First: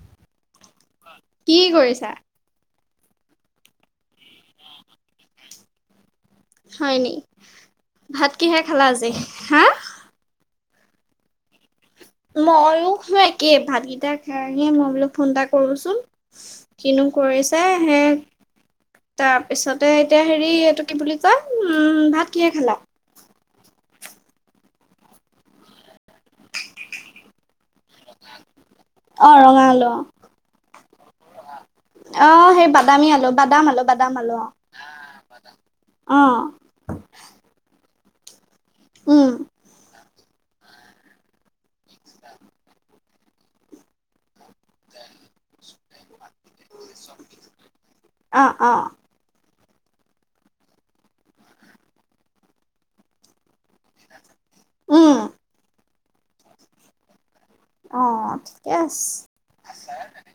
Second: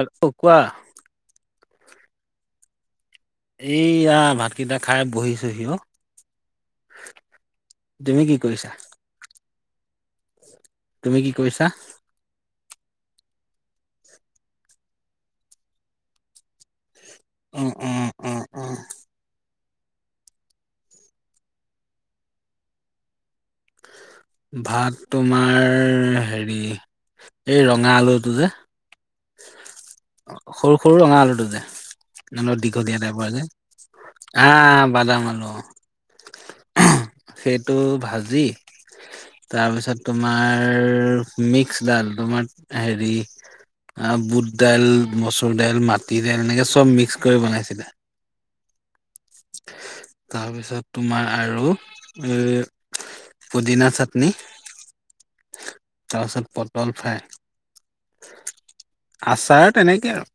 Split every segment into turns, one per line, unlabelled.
আৰু অ কোৱা
কি কৰিছা
এই ইয়া ভাত কেইটা খায় বহিচোহি অঁ
হয় নি ভাত
কি
কিহে
কৰিছা
খালা আজি হা
তুমি কি কৰিছা
[inaudible] মইও একে ভাত কেইটা খায়ে গে মইও ফোন এটা কৰোচোন কিনো
অ
কৰিছে
অ
সেই তাৰ
অ অ
তাৰ পিছতে এতিয়া হেৰি এইটো কি বুলি কয় ভাত কিহে খালা
ভাত তোমাৰ হেৰি এই ৰঙা আলুটো যে
অ ৰঙা আলু
সৰু সৰু ৰঙা আলুটো যে
অ অ
ন
সেই
দীঘ দিয়া
বাদামী
নাই
আলু
পোৱ যে
বাদাম আলু বাদাম আলু অ
আহ বাদাম আনো
অ
সেইটো ভাজি
উম
তাৰপিছত তোমাৰৰ মিক্সডাল তোমাৰ হেৰি আ বুট দাইল মচুৰ দাইল মাটি দাইল এনেকৈ চব মিক্স কৰি বনাইছিলে
অঁ
তাৰ পিছত তোমাৰ আৰু এ পুদিনা চাটনি
উম
তাৰপিছত পটল ফাই
অ ঠিকে আছে
আচাৰ তেনেকে আৰু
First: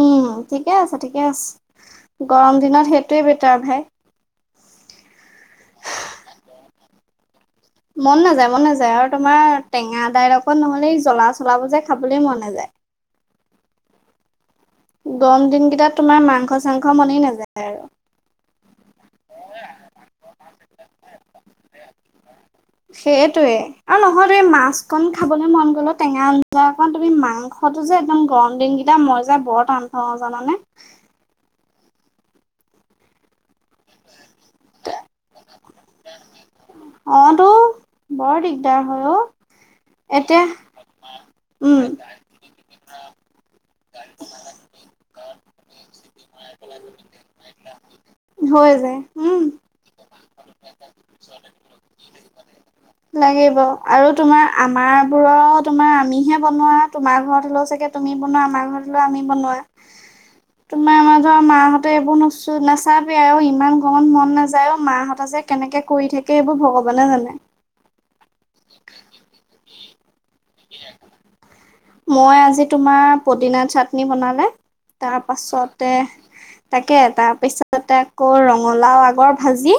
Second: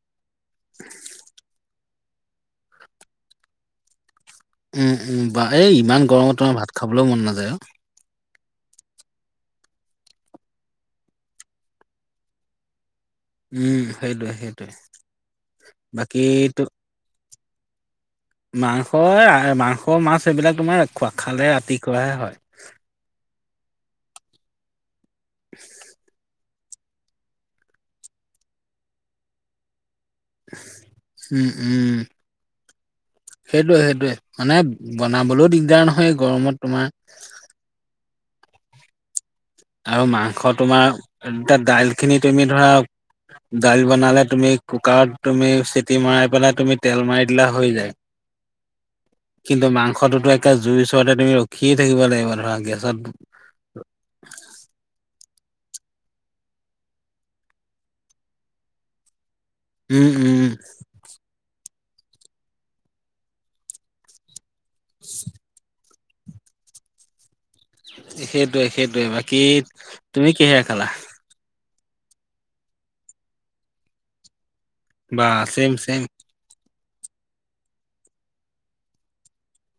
উম ঠিকে আছে ঠিকে আছে গৰম দিনত সেইটোৱে বেটাৰ ভাই
উম উম বা এই ইমান গৰমত তম ভাত খাবলৈও মন নাযায় আৰু
মন নাযায় মন নাযায় আৰু তোমাৰ টেঙা দাইল অকত নহ'লে জ্বলা চলাব যে খাবলৈ মন নাযায়
উম সেইটোোৱয়ে সেইটো
গৰম দিন কেইটাত তোমাৰ মাংস
তো
চাংস মনে নাযায় আৰু
হয় মাংস মাছ এইবিলাক তোমাৰ খোৱা খালে ৰাতি খুৱাহে হয়
য়ে আৰু নহয়তেই মাছ খন খাবলৈ মন গল টেঙা যাক তুমি মাংসটো যে একদম গৰম দিনকেইটা মই যাই বৰ টান থওঁ জানানে
উম সেইটোয়ে সেইটোোৱে মানে বনাবলৈও দিগদাৰ নহয় গৰমত তোমাৰ
অ' তো বৰ দিগদাৰ হয় অ
আৰু
এতিয়া
মাংস তোমাৰ
উম
দাইল খিনি তুমি ধৰা দাইল বনালে তুমি কুকাৰত তুমি চিটি মৰাই পেলাই তুমি তেল মাৰি দিলা হৈ যায়
হয়
কিন্তু মাংসটোতো একে জুই চোৱাতে তুমি ৰখিয়ে থাকিব লাগিব ধৰা গেছত
লাগিব আৰু তোমাৰ আমাৰ বোৰ তোমাৰ আমিহে বনোৱা তোমাৰ ঘৰত হ চাগে তুমি বনোৱা আমাৰ ঘৰত লো আমি বনোৱাাই
উম উম
মাহঁতে এইবোৰ নচো নাচাবি আৰু ইমান গত মন নাযায় অ মাহঁত যে কেনেকে কৰি থাকে এইবোৰ ভগৱানে জানে
সেইটোৱে সেইটয়ে বাকী তুমি কহয়া খালা
মই আজি তোমাৰ পুদিনা চাটনি বনালে তাৰ
বা ছেম
পাছতে
ছেম
তাকে তাৰপিছতে আকৌ ৰঙালাও আগৰ ভাজি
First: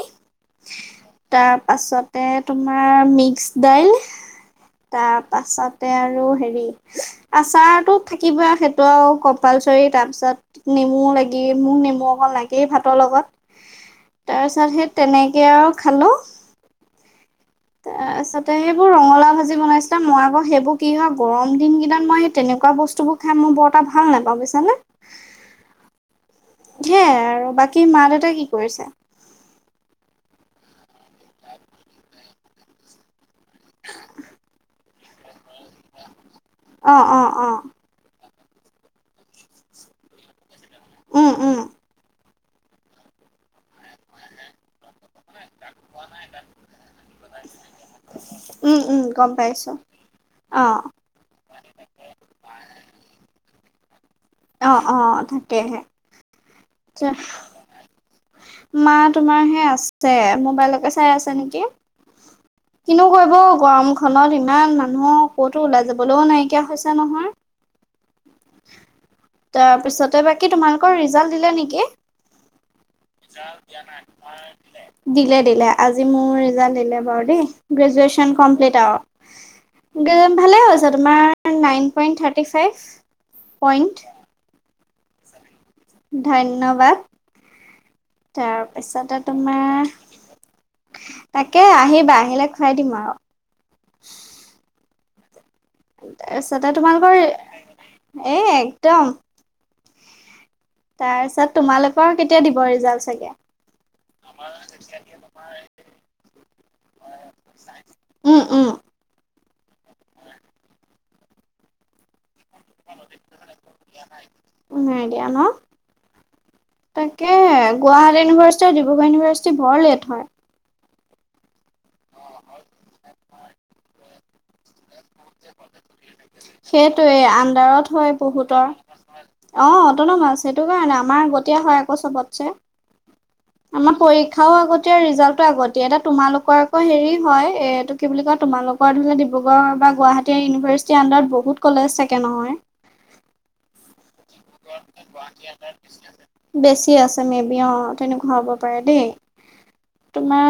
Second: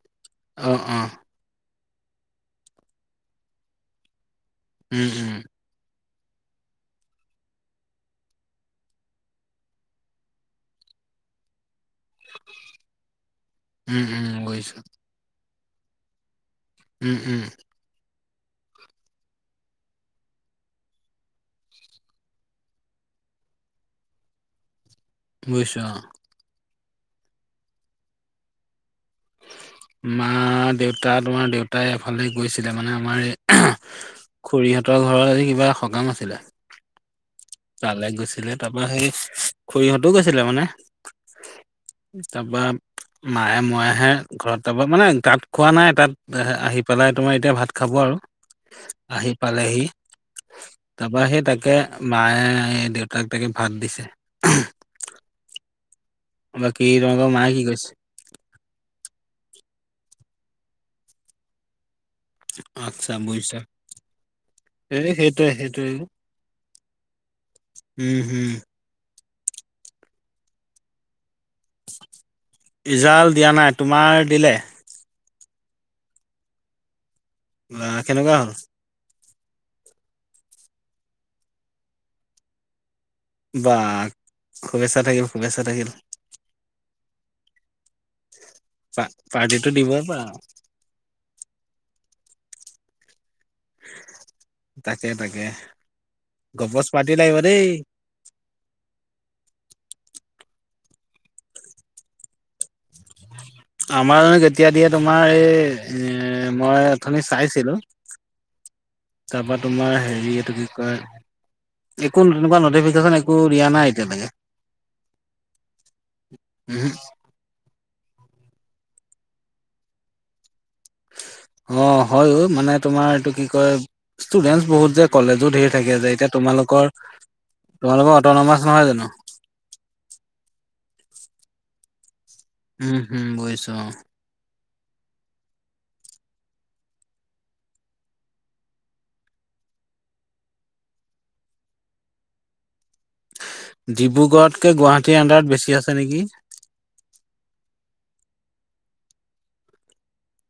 আহ অ
তাৰ পাছতে তোমাৰ মিক্স দাইল
উম উম
তা আৰু হেৰি আচাৰতো থাকিবই আৰু সেইটো আৰু কম্পালচৰি তাৰপিছত নেম লাগে মন নে মোৰ অক লাগেই ভাতৰ লগত
উম উম বুজিছো
তাৰপিছত সেই তেনেকে আৰু খালো
উম উম
ত সেইবোৰ ৰঙলা ভাজি বনাইছিলা মই আকৌ সেইবোৰ কি হয় গৰম দিন কেইিনাত মই সেই তেনেকুৱা বস্তু বোৰ খাম বৰ্তটা ভাল নাপাওঁ বুিছাানে
উছা
হে আৰু বাকী মা দোউতাই কি কৰিছে
মা দেউতা তোমাৰ দেউতাই এফালে গৈছিলে মানে আমাৰ খুৰীহঁতৰ ঘৰত আজি কিবা এটা সকাম আছিলে
অ অ অ
তালে গৈছিলে তাৰ পৰাা সেই খৰিহঁতো গৈছিলে মানে
উম উম
তাৰপৰা মায়ে ময়েহে ঘৰত তপৰা মানে তাত খোৱা নাই তাত আহি পেলাই তোমাৰ এতিয়া ভাত খাব আৰু
উম উম
আহি
গম পাইছো
পালেহি
অ
তাৰপ সি তাকে মায়ে এই দেউতাক তাকে ভাত দিছে
অ অ তাকেহে
বাকী তোমালোকৰ মায়ে কি কৈছে?
মা তোমাৰ হেই আছে। মোবাইলকে চাই আছে নেকি? কিনো
আচ্ছা
কৰিব
বুজিছা।
গৰম খনত ইমান
এই
মানুহ
সেইটোৱে
কৌতো ওলাই
সেইটোৱে।
যাবলৈও নাইকিয়া হৈছে নহয়।
উম হুম।
তাৰপিছতে বাকী তোমালোকৰ ৰিজাল্ট দিলে নেকি?
ৰিজাল্ট দিয়া নাই, তোমাৰ দিলে?
দিলে-দিলে, আজি মোৰ ৰিজাল্ট দিলে বাৰু দেই,
বা
গ্ৰেজুৱেশ্যন
কেনেকুৱা হ'ল?
কমপ্লিট আৰু। গে ভালেই হৈছে তোমাৰ নাইন পইন্ট থাৰ্টি ফাইভ।
বা
পইণ্ট
শুভেচ্ছা থাকিল শুভে
ধন্যবাদ।
পা
তাৰপিছতে
পাৰ্টিটো
তোমাৰ,
দিবই পাৰা।
তাকে আহিবা আহিলে খুৱাই দিম আৰু।
তাকে, তাকে।
তাৰপিছতে
গপচ পাৰ্টি
তোমালোকৰ,
লাগিব দেই।
এ একদম। তাৰপিছত তোমালোকৰ কেতিয়া দিব ৰিজাল্ট চাগে?
আমাৰ জানো কেতিয়া দিয়ে তোমাৰ এই এ মই অথনি চাইছিলো।
উম, উ [inaudible]
তাৰপা তোমাৰ হেৰি এইটো কি কয় একো নেকুৱা নটিফিকেচন একো দিয়া নাই এতিয়ালৈকে।
নাই দিয়া ন
উহু।
তাকে, গুৱাহাটী ইউনিভাৰ্চিটি আৰু ডিব্ৰুগড় ইউনিভাৰ্চিটি বৰ লেট হয়।
অ, হয়ো মানে তোমাৰ এইটো কি কয়, ষ্টুডেন্টচ বহুত যে কলেজো ঢেৰ থাকে যে, এতিয়া তোমালোকৰ
সেইটোৱে আণ্ডাৰত হয়
তোমালোকৰ অটনমাছ
বহুতৰ
নহয় জানো?
অ, অটনমাছ সেইটো কাৰণে আমাৰ আগতিয়া হয় আকৌ চবতছে।
উম। হুম, বুজিছোঁ
আমাৰ
অ'।
পৰীক্ষাও আগত দিয়ে, এতিয়া ৰিজাল্টটো আগত দিয়ে, এতিয়া তোমালোকৰ আকৌ হেৰি হয়, এইটো কি বুলি কয় তোমালোকৰ ধৰি লও ডিব্ৰুগড়ৰ গুৱাহাটী ইউনিভাৰ্চিটিৰ আন্দাৰত বহুত কলেজ থাকে নহয়।
ডিব্ৰুগড়তকে গুৱাহাটীৰ আণ্ডাৰত বেছি আছে নেকি?
বেছি আছে মেবি অ। তেনেকুৱা হ'ব পাৰে দেই, তোমাৰ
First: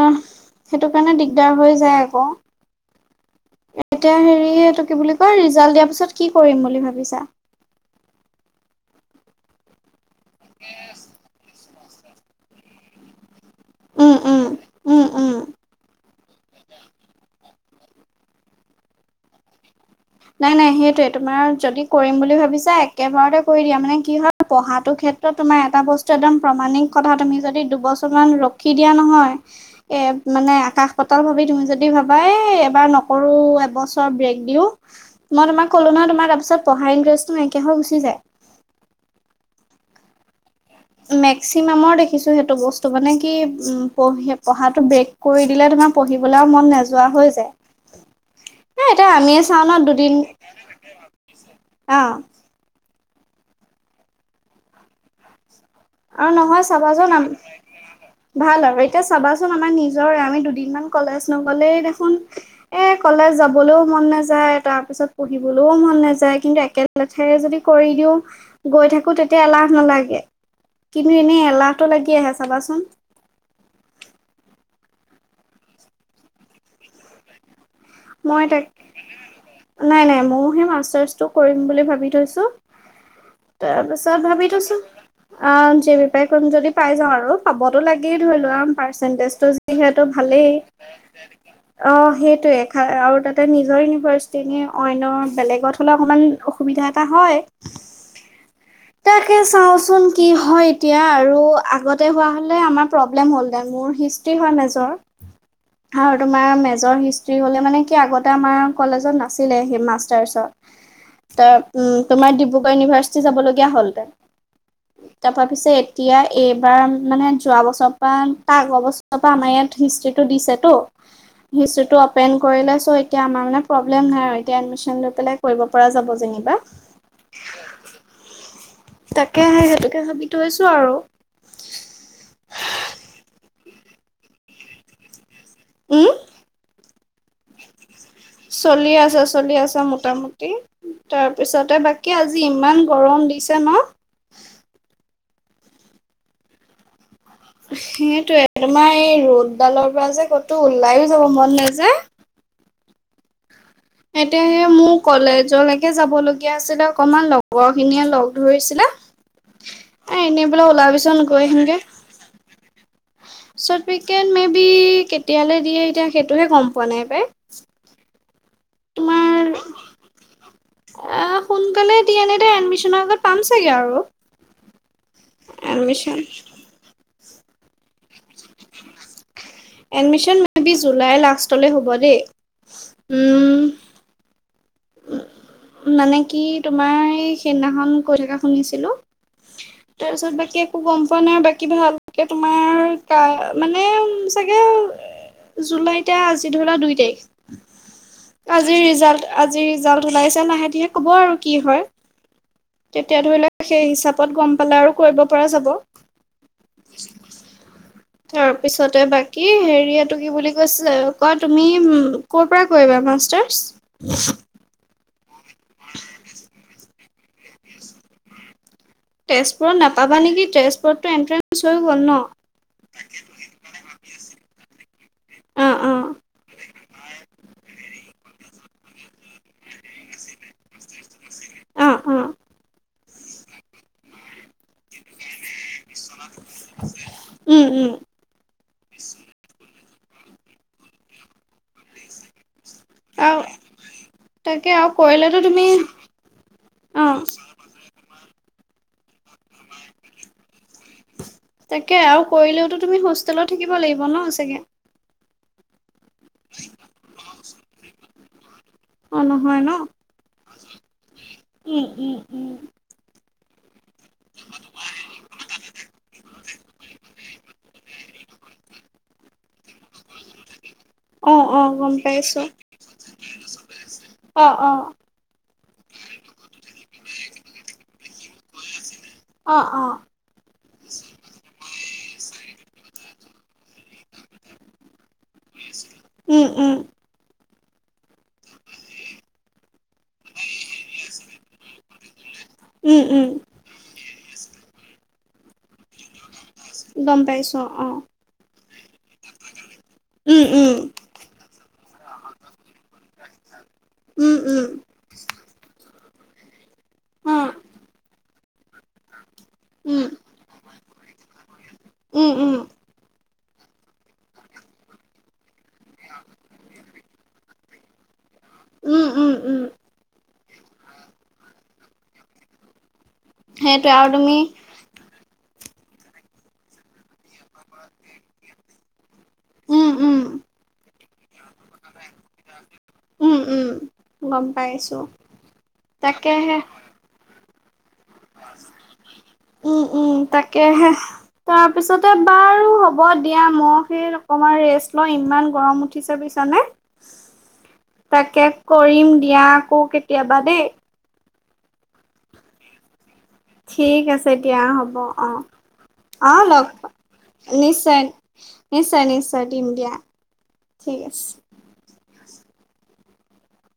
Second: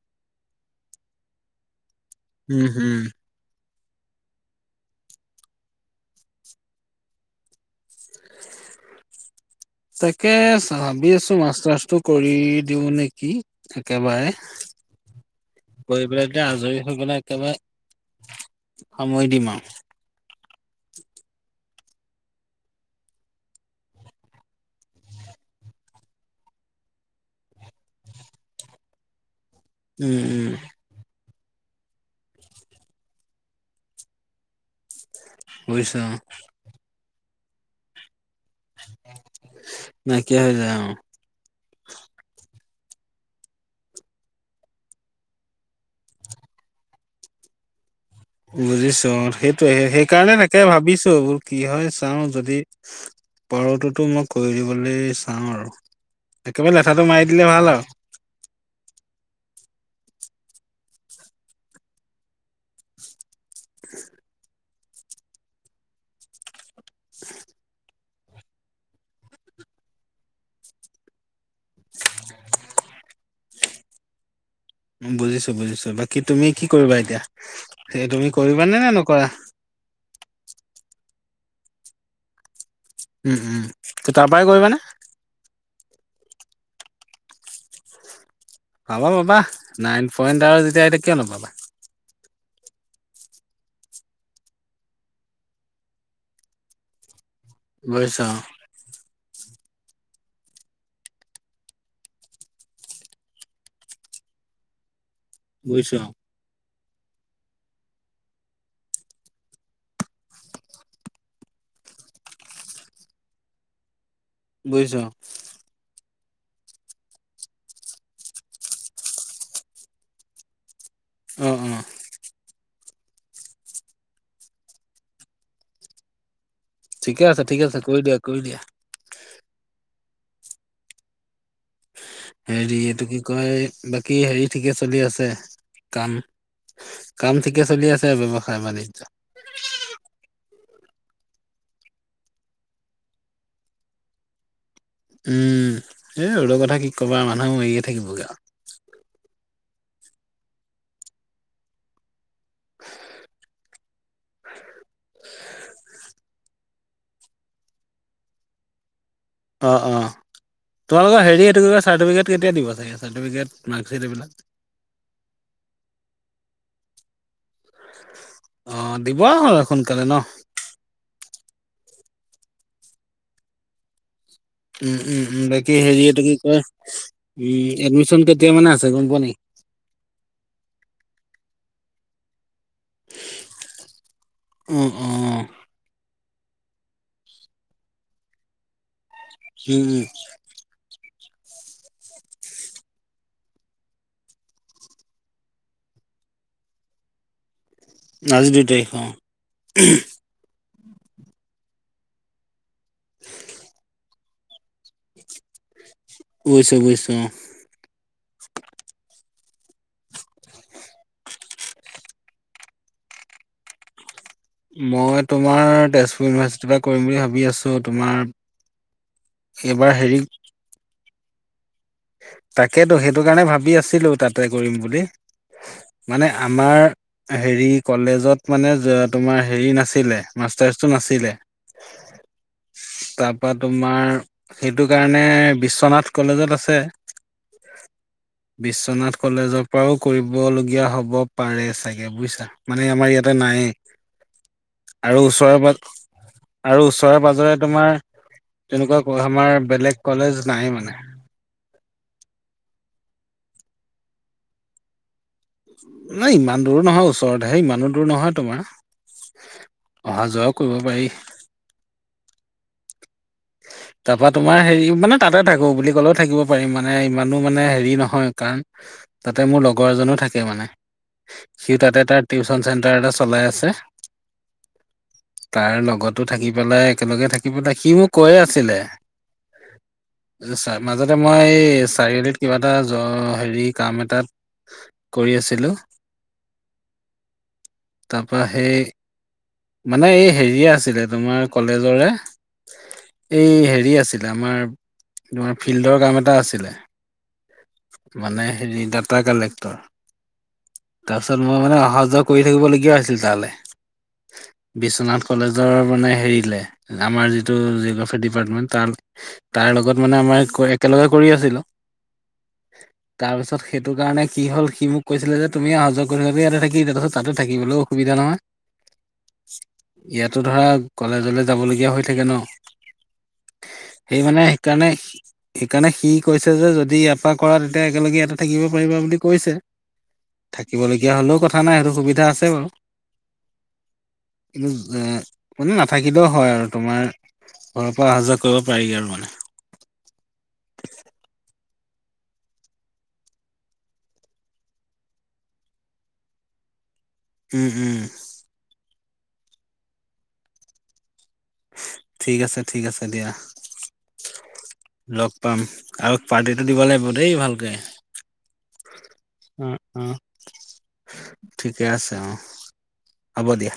সেইটো কাৰণে দিগদাৰ হৈ যায়। আকৌ
উম, হম।
এতিয়া হেৰি এইটো কি বুলি কয় ৰিজাল্ট দিয়াৰ পিছত কি কৰিম বুলি ভাবিছা? [inaudible]
তাকে ভাবি আছোঁ মাষ্টাৰ্ছটো কৰি দিও নেকি?
উম
একেবাৰে,
উম উম উম।
কৰি এতিয়া আজৰি হৈ গ'লে একেবাৰে সামৰি দিম আৰু।
নাই, নাই, সেইটোৱে তোমাৰ যদি কৰিম বুলি ভাবিছা, একেবাৰতে কৰি দিয়া মানে কি হয় পঢ়াটো ক্ষেত্ৰত তোমাৰ এটা বস্তু একদম প্ৰমাণিক কথা তুমি যদি দুবছৰমান ৰখি দিয়া নহয়
উম,
এ
উম,
মানে আকাশ-পাতাল ভাবি তুমি যদি ভাবা এ এবাৰ নকৰো, এবছৰ ব্ৰেক দিওঁ মই তোমাক ক'লো
বুজিছোঁ
নহয়
অ'।
তোমাৰ পিছত পঢ়া ইণ্টাৰেষ্টটো নাইকিয়া হৈ গুচি যায়।
নাইকিয়া হৈ যায়। অ'।
মেক্সিমামৰ দেখিছোঁ সেইটো বস তু মানে কি উ পঢ়ি পঢ়াটো ব্ৰেক কৰি দিলে তোমাৰ পঢ়িবলৈ আৰু মন নেযোৱা হৈ যায়। [inaudible] এ এতিয়া
বুজিছোঁ
আমিয়ে চাও
সেইটোৱে,
ন দুদিন
সেইকাৰণে তাকে ভাবিছোঁ কি হয়
অ
চাও যদি পঢ়াটোতো মই কৰি দিবলৈ চাম আৰু
আৰু নহয়
একেবাৰে লেঠাটো
চাবাচোন,
মাৰি দিলে ভাল আৰু।
ভাল আৰু এতিয়া চাবাচোন আমাৰ নিজৰে, আমি দুদিন মান কলেজ নগলেই দেখোন এ কলেজ যাবলৈও মন নাযায় তাৰ পিছত পঢ়িবলৈও মন নাযায়, কিন্তু একেলেথাৰিয়ে যদি কৰি দিও, গৈ থাকোঁ তেতিয়া এলাহ নালাগে। কিন্তু এনে এলাহটো লাগি আহে চাবাচোন।
বুজিছো-বুজিছো বাকী তুমি কি কৰিবা এতিয়া? সেই তুমি
মই তাক,
কৰিবানে নে নে নকৰা?
নাই-নাই মইও সেই মাষ্টাৰ্ছটো কৰিম বুলি ভাবি থৈছো।
উম, উম, ত'
তাৰপাছত
তাৰ পৰাই
ভাবি থৈছো,
কৰিবানে?
আহ কৰিম যদি পাই যাওঁ আৰু, পাবতো লাগি লম
পাবা পাবা
পাৰ্চেন্টেজটো যিহেতু
নাইন পইণ্ট
ভালেই
আৰু যেতিয়া এতিয়া কিয় নাপাবা।
অ‌ সেইতু আৰু তাতে নিজৰ ইউনিভাৰ্চিটিনে, অইনৰ বেলেগত হ'লে অকণমান অসুবিধা এটা হয়।
লৈছা।
তাকে চাওঁচোন কি হয় এতিয়া আৰু আগতে হোৱা হলে আমাৰ প্ৰব্লেম হ'ল দে মোৰ হয় মেজৰ
বুজিছোঁ অ',
আৰু তোমাৰ মেজৰ হ'লে মানে কি আগতে আমাৰ কলেজত নাছিলে সেই মাষ্টাৰ্চত। ত উম তোমাৰ ডিব্ৰুগড় ইউনিভাৰ্চিটি যাবলগীয়া হলহেতেন।
বুজিছো।
তাৰপৰা পিছে এতিয়া এইবাৰ মানে যোৱা বছৰৰ পৰা তাৰ আগৰ বছৰৰ পৰা আমাৰ ইয়াত হিষ্ট্ৰ্ৰীটো দিছেতো।
অ', অ',
[unintelligible] টো কৰি লৈ চো এতিয়া আমাৰ মানে প্ৰব্লেম নাই আৰু এতিয়া এডমিশ্যন লৈ পেলাই কৰিব পৰা যাব যেনিবা।
ঠিকে আছে ঠিকে আছে কৰি দিয়া কৰি দিয়া।
তে ভাবি থৈছো আৰু।
হেৰি এইটো কি কয় বাকী হেৰি ঠিকে চলি আছে কাম।
উম
কাম ঠিকে চলি আছে। ব্যৱসায়
চলি
বাণিজ্য।
আছা চলি আছা মোটামুটি। তাৰপিছতে বাকী আজি ইমান গৰম দিছে ন।
উম এ ৰদৰ কথা কি ক।
সেইটোে তোমাৰ এই ৰ'দ ডালৰ পৰা যে ক'তো ওলাইো যাব মন নাযায়। এতিয়াহে মোৰ কলেজলৈকে যাব লগগীয়া আছিলে। অকমান লগৰ খিনিয়ে লগ ধৰিছিলে।
অ অ।
এ এনেই বোলে ওলাবিচোন
তোমালোকৰ
গৈ
হেৰি এইটো
আহিমগে।
চাৰ্টিফিকেট কেতিয়া দিব চাগে চাৰ্টিফিকেট মাৰ্কশ্বিট এইবিলাক।
তিয়ালৈ দিয়ে এতিয়া সেইটোহে গম পোৱা নাই পাই।
অ দিব
তোমাৰ
হ সোনকালে ন।
আহ সোনকালে এ দিয়ে নিদে এডমিচনৰ আগত পাম চাগে আৰু।
উম উম উম বাকী হেৰি
এডমিশন
এইটো কি কয় উম এডমিশন কেতিয়া মানে আছে গম পোৱা নেকি?
এডমিশন মে বি জুলাই লাষ্টলৈ হ'ব দেই। উম
উম, উম, উম,
মানে। কি তোমাৰ এই সেইদিনাখন কৈ থকা শুনিছিলো
উম
তাৰপিছত বাকী একো গম মানে বাকী ভালকে তোমাৰ ক মানে চাগে, জুলাইতে আজি ধৰা দুই তাৰিখ।
আজি দুই তাৰিখ অ।
আজি ৰিজাল্ট ওলাইছে লাহে লাহে ক'ব আৰু কি হয়। তেতিয়া ধৰি লও সেই হিচাপত গম পালে আৰু কৰিব পৰা যাব।
অৱশ্যে অৱশ্যে অ।
তাৰ পিছতে বাকি হেৰিয়টো কি বুলি কৈছে কোৱা তুমি কৰ' পৰা কৰিবা মাষ্টাৰ্ছ।
মই তোমাৰ তেজপুৰ ইউনিভাৰ্চিটিৰ পৰা কৰিম বুলি ভাবি আছো তোমাৰ
তেজপুৰত
এইবাৰ
নাপাবা নেকি তেজপুৰতটো এণ্ট্ৰেন্
তাকেইেতো সেইটো কাৰণে ভাবি আছিলো তাতে কৰিম বুলি।
অ', অ',
মানে আমাৰ হেৰি কলেজত মানে তোমাৰ হেৰি নাছিলে মাষ্টাৰ্চটো নাছিলে ত
অ', অ',
তাৰপৰা তোমাৰ সেইটো কাৰণে বিশ্বনাথ কলেজত আছে।
উম, উম,
বিশ্বনাথ কলেজক পৰাও কৰিবলীয়া হব পাৰে চাগে বুজিছা মানে আমাৰ ইয়াতে
আৰু
নাইয়ে।
তাকে
আৰু
কৰিলেতো
ওচৰেৰে
তুমি
প আৰু
অ',
ওচৰেৰে পাজৰে তোমাৰ তেনেকুৱা ক আমাৰ বেলেগ কলেজ নাই মানে।
তাকে আৰু কৰিলেওতো তুমি হোষ্টেলত থাকিব লাগিব ন চাগে।
নাই ইমান দূৰো নহয় ওচৰতহে ইমানো দূৰ নহয় তোমাৰ
অ', নহয় ন?
অহা যোৱাও কৰিব পাৰি
উম, উম, উম, [inaudible]
তাৰপৰা তোমাৰ হেৰি মানে তাতে থাকো বুলি কলেও থাকিব পাৰিম মানে ইমানো মানে হেৰি নহয় কাৰণ তাতে মোৰ লগৰ এজনো থাকে মানে
অ',
সি
অ', গম
তাতে তাৰ
পাইছোঁ।
টিউচন চেণ্টাৰ চলাই আছে
অ', অ',
তাৰ লগতো থাকি পেলাই একেলগে থাকি পেলাই সিও কৈ আছিলে
অ', অ',
ছাৰ মাজতে মই চাৰিআলিত কিবা এটা হেৰি কাম এটাত কৰি আছিলো
উম, উম
তাৰপা সেই মানে এই হেৰিয়ে আছিলে তোমাৰ কলেজৰে
উম উম,
এই হেৰি আছিল আমাৰ তোমাৰ ফিল্ডৰ কাম এটা আছিল
গম পাইছো অ',
হেৰি ডাটা কালেক্টৰ
উম, উম,
তাৰপিছত মই মানে অহা যোৱা কৰি থাকিবলগীয়া হৈছিল তালৈ
উম, উম,
বিশ্বনাথ কলেজৰ মানে হেৰিলে আমাৰ
অ',
যিটো জিঅগ্ৰাফি ডিপাৰ্টমেণ্ট তাৰ তাৰ লগত
উম।
মানে আমাৰ একেলগে কৰি আছিলো
উম, উম,
তাৰপিছত সেইটো কাৰণে কি হ'ল সি মোক কৈছিলে যে তুমি অহা যোৱা কৰি থ ইয়াতে থাকি তাৰপিছত তাতে থাকিবলৈও অসুবিধান
উম, উম, উম,
নহয় ইয়াতো ধৰা কলেজলে যাবলগীয়া হৈ থাকে ন
সেইটোৱে আৰু
সেই
তুমি
মানে সেইকাৰণে সেইকাৰণে সি কৈছে যে যদি আপাক কৰা তেতিয়া একেলগে এটা থাকিব পাৰিবা বুলি কৈছে
উম, উম,
থাকিবলগীয়া হলেও কথা কথা নাই সেইটো সুবিধা আছে বাৰু
উম, উম, গম
কিন্তু এ
পাইছোঁ
মানে নাথাকিলেও হয়
তাকেহে
আৰু তোমাৰ ঘৰৰ পৰা অহা যোৱা কৰিব পাৰি আৰু মানে।
উম, উম তাকে তাৰ তাৰপিছতে বাৰু হ'ব দিয়া ম সেই অকণমান ৰেষ্ট লওঁ ইমান গৰম উঠিছে বুজিছানে
উম, উম,
তাকে কৰিম দিয়া আকৌ কেতিয়াবা দেই
ঠিক আছে, ঠিক আছে দিয়া
ঠিক আছে, দিয়া হ'ব
লগ
অ',
পাম আৰু
অ',
পাৰ্টিটো
লগ
দিব
পাম
লাগিব দেই ভালকে।
নিশ্চয় নিশ্চয়, নিশ্চয় দিম
অ',
দিয়া
অ',
ঠিক আছে।
ঠিকে আছে অ', হ'ব দিয়া